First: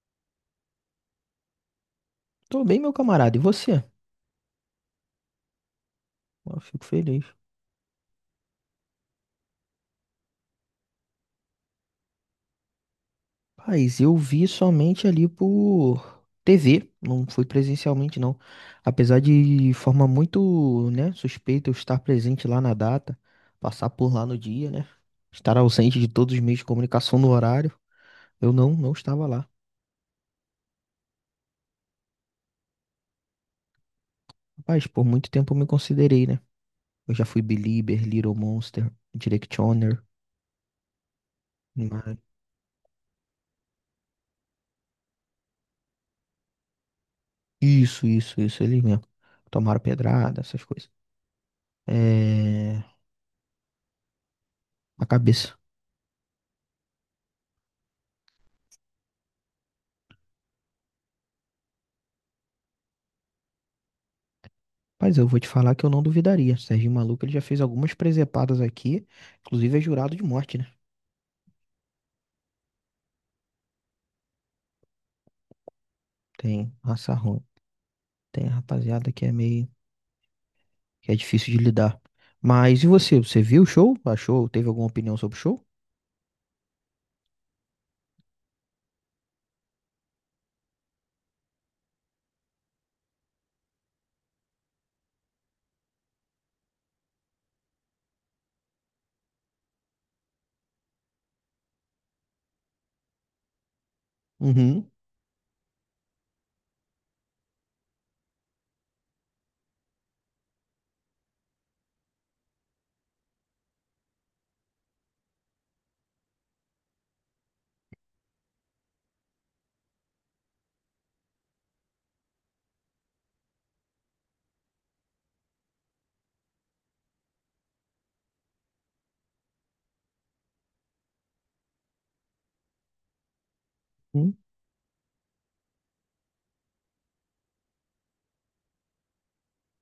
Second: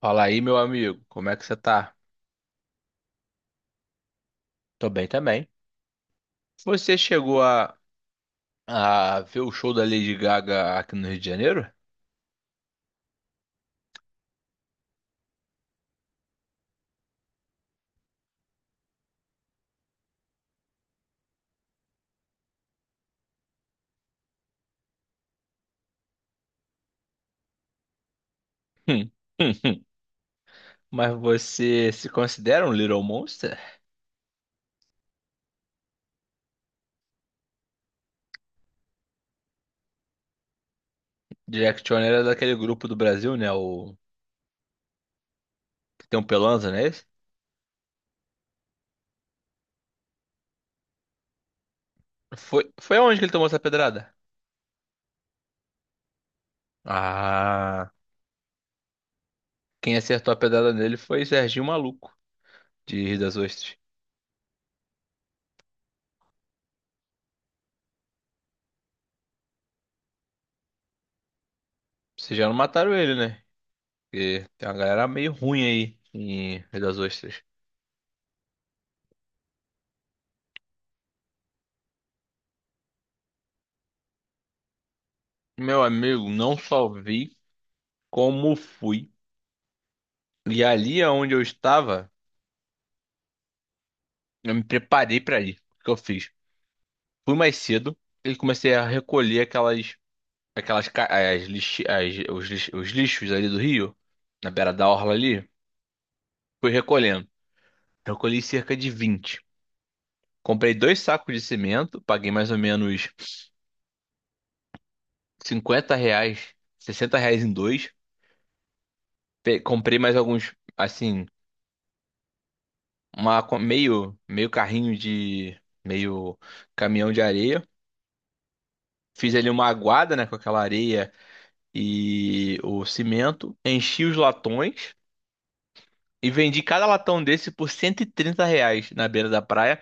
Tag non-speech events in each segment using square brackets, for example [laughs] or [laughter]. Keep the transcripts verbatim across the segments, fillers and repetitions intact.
Fala aí, meu amigo, como é que você tá? Tô bem, meu camarada. E você? Tô bem também. Eu fico Você feliz. chegou a, a ver o show da Lady Gaga aqui no Rio de Janeiro? Paz, eu vi somente ali por T V, não fui presencialmente, não. Apesar de forma muito, né, suspeita, eu estar presente lá na data, passar por lá no dia, né? Estar ausente de todos os meios de comunicação no horário, eu não, não Hum, estava lá. hum, hum. Mas você se considera um Little Monster? Rapaz, por muito tempo eu me considerei, né? Eu já fui Belieber, Little Monster, Directioner, Jack mas. era daquele grupo do Brasil, né? O que tem um Pelanza, não é esse? Isso, isso, isso, ele mesmo. Tomaram pedrada, essas coisas. Foi, É. foi aonde que ele tomou essa pedrada? A cabeça. Ah, quem acertou a pedrada nele foi Serginho Maluco, de Rio das Ostras. Mas eu vou te falar que eu não duvidaria. Serginho Maluco, ele já fez algumas presepadas aqui, inclusive é jurado de morte, né? Vocês já não mataram ele, né? Porque tem uma galera meio ruim aí em Tem Rio das raça ruim, Ostras. tem rapaziada que é meio que é difícil de lidar. Mas e você? Você viu o show? Achou? Teve alguma opinião sobre o show? Meu amigo, não só vi, como fui. E ali onde eu estava, eu me preparei para ir. O que eu fiz? Fui mais cedo e comecei a recolher aquelas, aquelas, ca- as lixi- as- os, lix- os lixos ali do rio, na beira da Uhum. orla ali. Fui recolhendo. Recolhi cerca de vinte. Comprei dois sacos de cimento, paguei mais ou menos cinquenta reais, sessenta reais em dois. Pe- Comprei mais alguns, assim, uma, co- meio, meio carrinho de, meio caminhão de areia. Fiz ali uma aguada, né, com aquela areia e o cimento. Enchi os Uhum. latões e vendi cada latão desse por cento e trinta reais na beira da praia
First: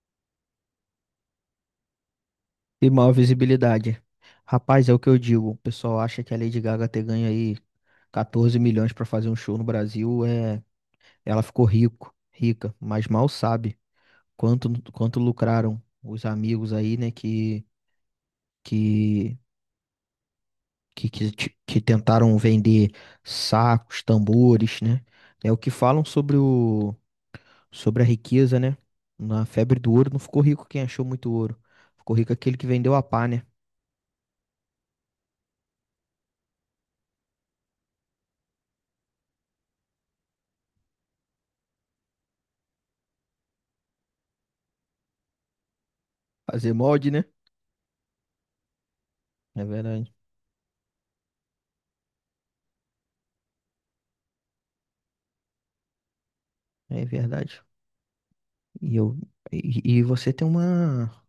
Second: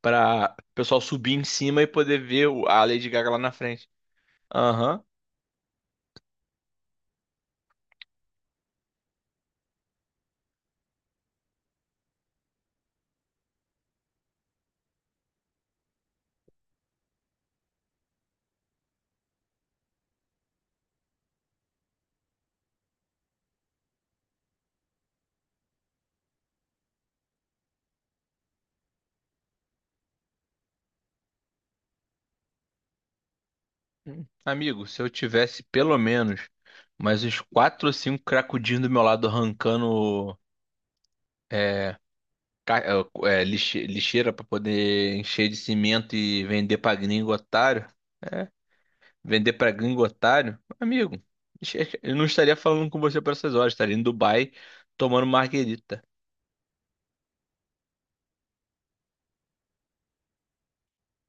para o pessoal subir em cima e poder ver o- a E Lady maior Gaga lá na frente. visibilidade. Rapaz, é o Aham. que eu digo. O pessoal acha que a Lady Gaga ter ganho aí quatorze milhões para fazer um show no Brasil, é, ela ficou rico, rica, mas mal sabe quanto quanto lucraram os amigos aí, né, que que que, que, te- que tentaram vender sacos, tambores, né? É o que falam sobre o sobre a riqueza, né? Na febre do ouro não ficou rico quem achou muito ouro. Ficou rico aquele que vendeu a pá, né? Amigo, se eu tivesse pelo menos mais uns quatro ou cinco cracudinhos do meu lado arrancando é, ca- é, lixe- lixeira para poder encher de cimento e Fazer vender pra molde, né? gringo otário. é, Vender É pra gringo verdade. otário? Amigo, [laughs] eu não estaria falando com você por essas horas, estaria em Dubai tomando marguerita. É verdade. E eu e, e você tem uma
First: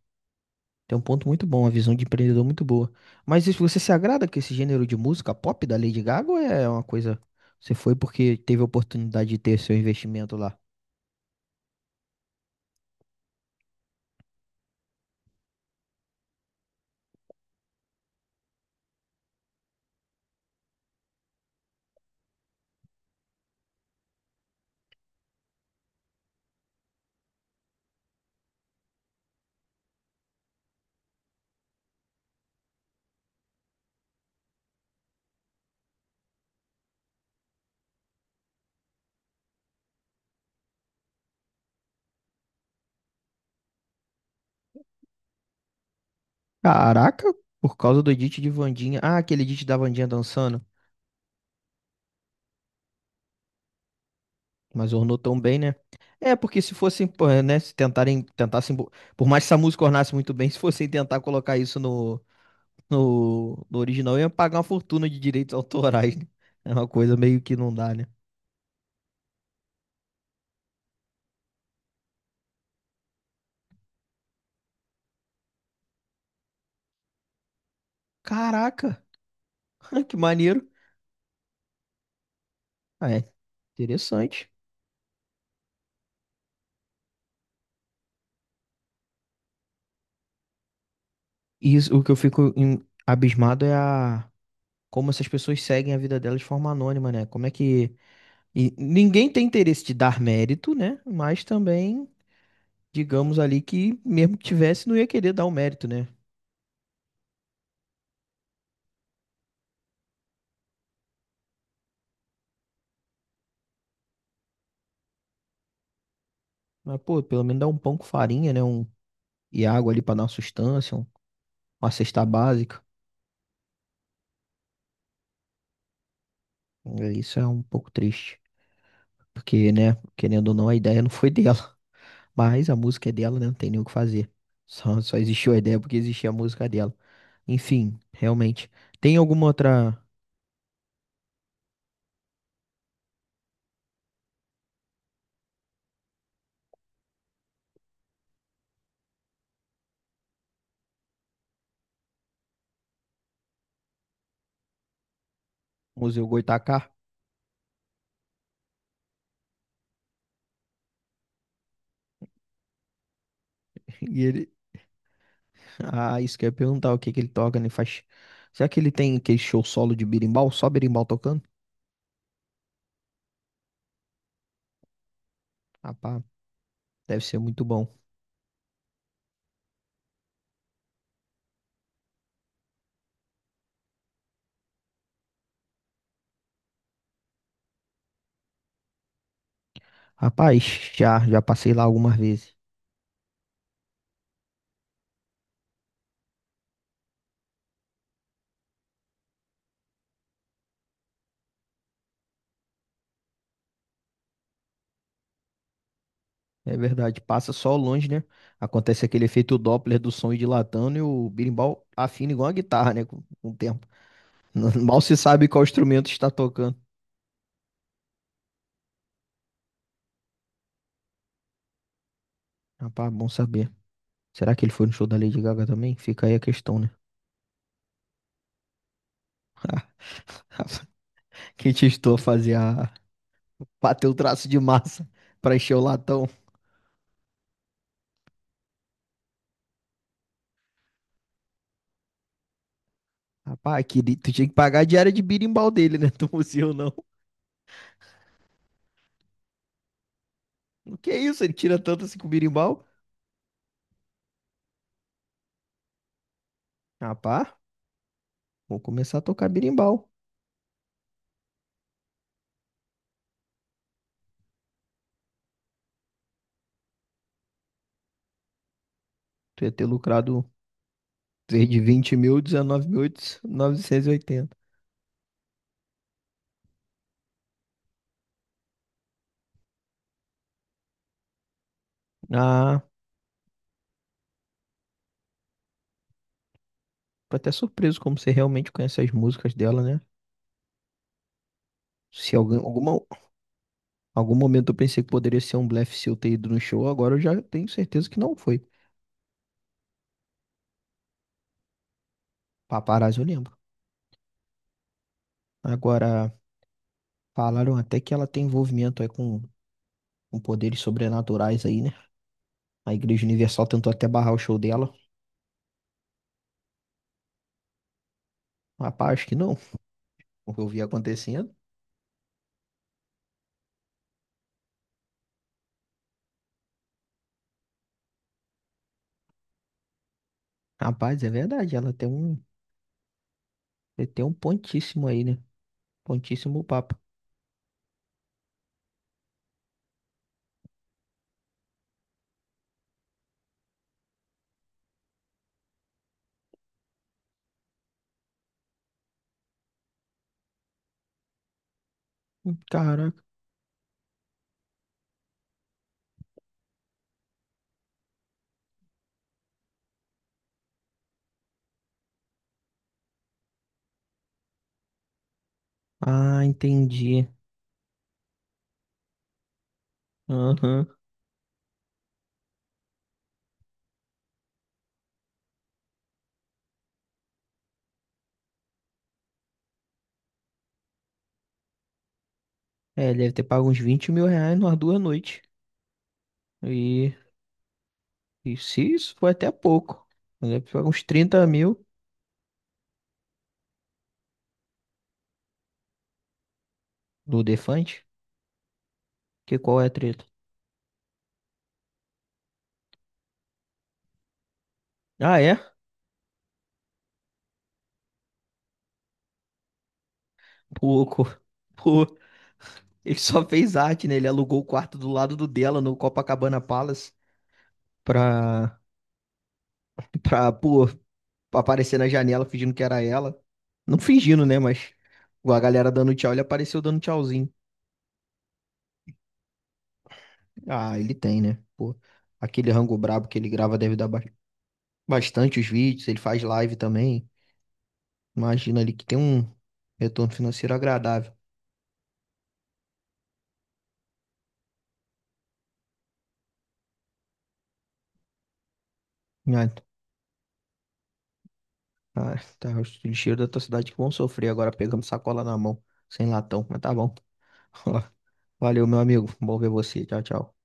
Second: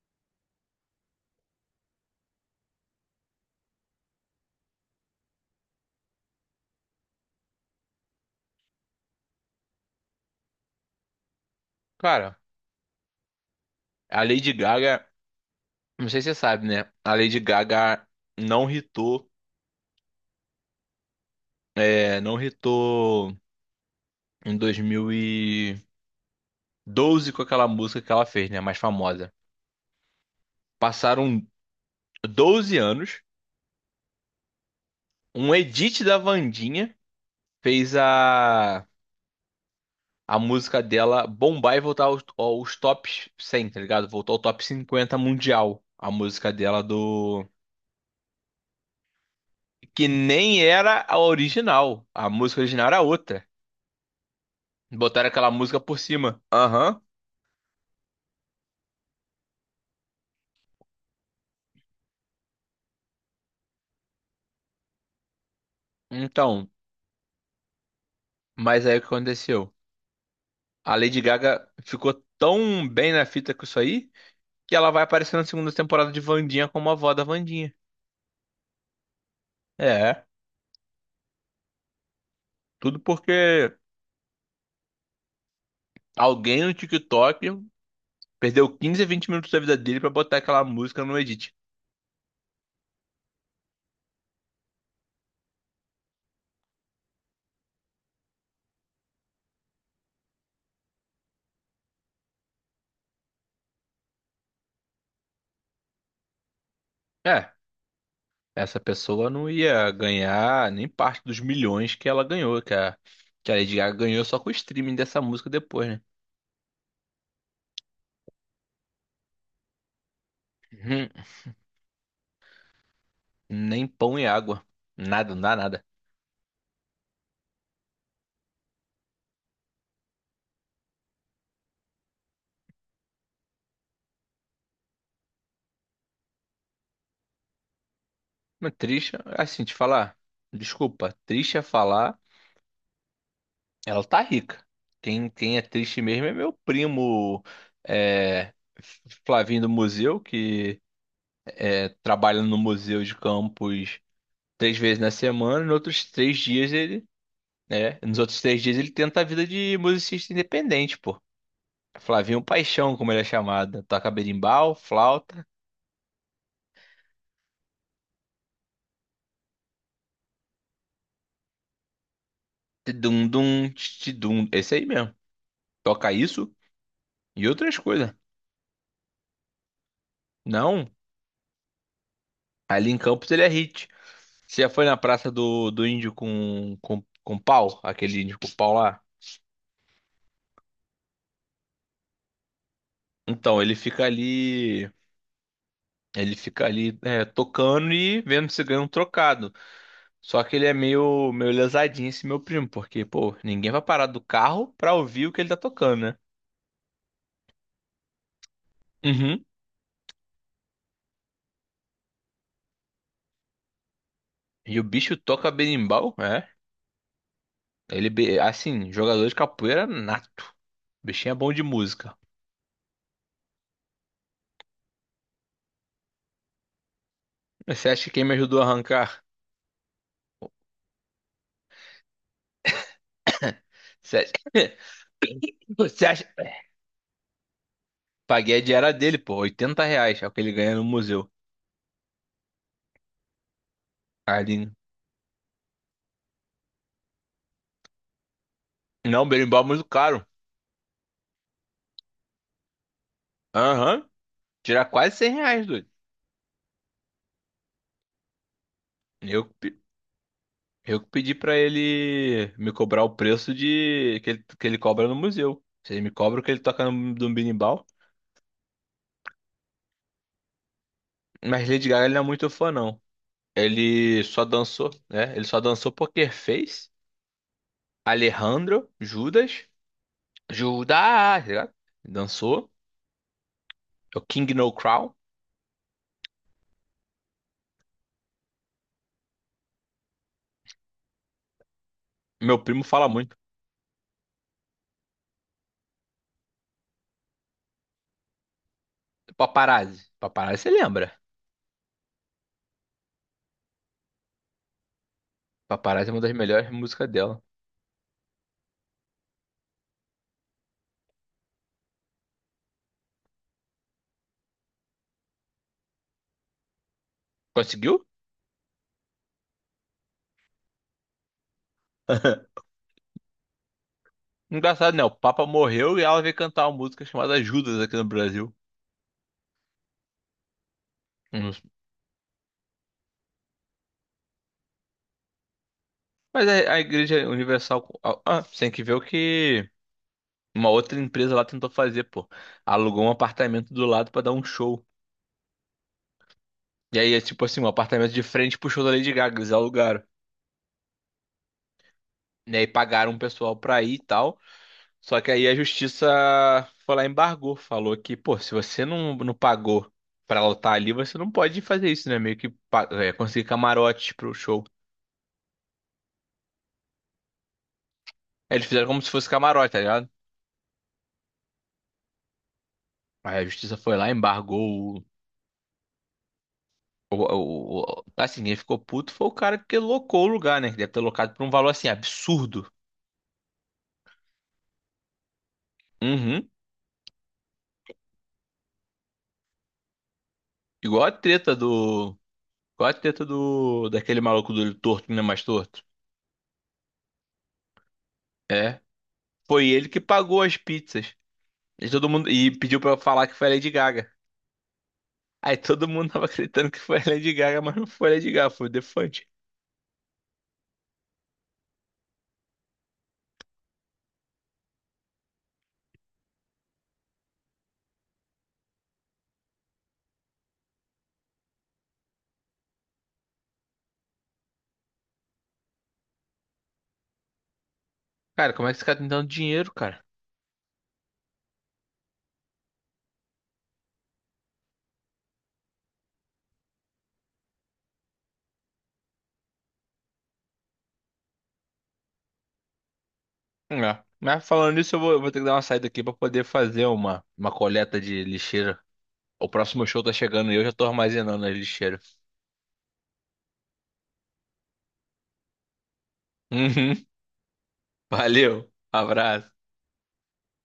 Tem um ponto muito bom, uma visão de empreendedor muito boa. Mas isso, você se agrada com esse gênero de música pop da Lady Gaga ou é uma coisa. Você foi porque teve a oportunidade de ter seu investimento lá? Cara, a Lady Gaga, não sei se você sabe, né? A Lady Gaga não hitou, é, não hitou em dois mil e doze com aquela música que ela fez, né? Mais famosa. Passaram doze anos, um edit da Wandinha fez a a música dela bombar e voltar aos, aos tops cem, tá ligado? Voltou ao top cinquenta mundial. A música dela Caraca, do. por causa do edit de Wandinha. Ah, aquele edit da Wandinha Que nem dançando. era a original. A música original era outra. Mas ornou Botaram tão aquela bem, né? música por É, cima. porque se Aham. fossem, pô, é, né, se tentarem, tentassem, bo- por mais que essa música ornasse muito bem, [laughs] se fossem tentar colocar isso no, no, no original, iam pagar uma fortuna de direitos autorais, né? Então, É uma coisa meio que não dá, né? mas aí o que aconteceu? A Lady Gaga ficou tão bem na fita com isso aí que ela vai aparecer na segunda temporada de Wandinha como a avó da Wandinha. Caraca, [laughs] que É, maneiro. tudo Ah, é, porque interessante. alguém no TikTok perdeu quinze, vinte minutos da vida dele pra botar aquela música no edit. E isso, o que eu fico em- abismado é a como essas pessoas seguem a vida delas de forma anônima, né? Como é que e ninguém tem interesse de dar mérito, né? Mas também digamos ali que mesmo que tivesse, não ia querer dar o mérito, né? É, essa pessoa não ia ganhar nem parte dos milhões que ela ganhou, que a, que a Lady Gaga ganhou só com o streaming dessa música depois, né? Mas, pô, pelo menos dá um pão com farinha, né? Um, e água ali pra dar uma sustância, um- Uhum. uma cesta básica. Nem pão e água. Nada, não dá nada. É, isso é um pouco triste. Porque, né, querendo ou não, a ideia não foi [laughs] dela. Mas a música é dela, né? Não tem nem o que fazer. Só, só existiu a ideia porque existia a música dela. Enfim, realmente. Mas triste, Tem alguma assim, te outra. falar. Desculpa, trisha é falar, ela tá rica. Quem, quem é triste mesmo é meu primo, é, Flavinho do Museu, que é, trabalha no Museu de Campos três vezes na semana, e nos outros Museu três dias Goitacá? [laughs] ele. É, nos outros três dias ele tenta a vida de musicista independente, pô. Flavinho Paixão, como ele é chamado. Toca E ele. berimbau, flauta, Ah, isso que eu ia perguntar, o que que ele toca, né? Faz. Será que ele tem aquele show solo de berimbau? Só berimbau tocando? tidum-dum, tidum. Esse aí mesmo. Toca Rapaz. isso Deve ser e muito outras bom. coisas. Não, ali em Campos ele é hit. Você já foi na praça do, do índio com, com, com pau? Aquele índio com pau lá? Rapaz, já, já passei lá algumas vezes. Então, ele fica ali. Ele fica ali é, tocando e vendo se ganha um trocado. Só que ele é meio, meio lesadinho esse meu primo, porque, pô, ninguém vai parar do carro pra ouvir o que ele tá tocando, né? É verdade, passa só longe, né? Acontece aquele Uhum. efeito Doppler do som ir dilatando e o berimbau afina igual a guitarra, né? Com, com o tempo. E [laughs] o Mal bicho se sabe toca qual instrumento berimbau, está é. tocando. Ele, be- assim, jogador de capoeira nato. O bichinho é bom de música. Rapaz, bom saber. Será que ele foi no show da Lady Gaga também? Fica aí a questão, né? Você acha que quem me ajudou a arrancar? [laughs] Quem te estou a fazer a bater o Você acha... traço de massa pra encher [coughs] o Você acha... latão. É, Paguei a diária dele, pô, oitenta reais, é o que ele ganha no museu. Rapaz, que... li- tu tinha que Ali. pagar a diária de birimbau dele, né? [laughs] Do museu, não. Não, berimbau é muito caro. O que é isso? Ele tira tanto assim com o birimbau? Aham, tira quase cem reais, doido. Rapaz. Vou começar a tocar Eu... birimbau. Eu que pedi pra ele me cobrar o preço de que ele, que ele cobra no museu. Se ele me cobra o que ele toca no, no binimbau. Tu ia ter lucrado desde Mas de Lady Gaga ele vinte não é mil, muito fã, dezenove não. mil e novecentos e Ele só oitenta. dançou, né? Ele só dançou Poker Face, Alejandro, Judas, Judas, tá ligado? Dançou. Ah, É o King No Crown. tô até surpreso como você realmente conhece as músicas dela, né? Se algum, Meu primo alguma, fala muito. algum momento eu pensei que poderia ser um blefe seu ter ido no show, agora eu já tenho certeza que não foi. Paparazzi. Paparazzi, você lembra? Paparazzi eu lembro. Paparazzi é uma Agora, das melhores músicas dela. falaram até que ela tem envolvimento aí com, com poderes sobrenaturais aí, né? A Igreja Universal tentou até barrar o show dela. Conseguiu? Rapaz, acho que não. O que eu vi acontecendo. Engraçado, né? O Papa morreu e ela veio cantar uma música chamada Judas aqui no Brasil. Rapaz, é Uhum. verdade, ela tem um, Ele tem um pontíssimo aí, né? Mas Pontíssimo a, a papo. Igreja Universal. Ah, ah, você tem que ver o que uma outra empresa lá tentou fazer, pô. Alugou um apartamento do lado pra dar um show. E aí é tipo assim, um apartamento de frente pro show da Lady Gaga, eles alugaram. Hum, E aí pagaram um Caraca. pessoal pra ir e tal. Só que aí a justiça foi lá e embargou. Falou que, pô, se você não, não pagou pra ela estar ali, você não pode fazer isso, né? Meio que pa- é, conseguir camarote pro show. Ah, entendi. Aí eles fizeram como se fosse camarote, tá ligado? Aham. Aí a justiça foi lá, embargou. O, o, o- assim, quem ficou puto foi o cara que locou o lugar, né? Que deve ter locado por um valor assim absurdo. É, ele deve ter pago uns vinte mil reais numa duas noites. Uhum. E, e se isso foi até pouco. Ele deve ter pago uns Igual a trinta treta mil do. Igual a treta do. Daquele maluco do olho torto, né? Mais torto. do Defante. É. Que Foi qual é ele a que treta? pagou as pizzas. E todo mundo. E pediu pra eu falar que foi a Lady Gaga. Ah, Aí é? todo mundo tava acreditando que foi a Lady Gaga, mas não foi a Lady Gaga, foi o Defante. Pouco. [laughs] Pô, ele só fez arte, né? Ele alugou o quarto do lado do dela no Copacabana Palace pra, [laughs] pra, pô, aparecer na janela fingindo que era ela. Não fingindo, né? Mas a galera dando tchau, ele apareceu dando tchauzinho. Cara, como é que esse cara tá me dando dinheiro, cara? Ah, ele tem, né? Pô, aquele rango brabo que ele grava deve dar ba- bastante os vídeos, ele faz live também. Imagina ali que tem um retorno financeiro agradável. É. Mas falando nisso, eu vou, eu vou ter que dar uma saída aqui pra poder fazer uma, uma coleta de lixeira. O Ah, t- próximo show tá chegando e eu já tô armazenando a lixeira. ah, tá, os lixeiros da tua cidade que vão sofrer agora pegando sacola na mão, sem latão, mas tá Uhum. bom. [laughs] Valeu, Valeu, meu amigo. abraço. Bom ver você. Tchau, tchau.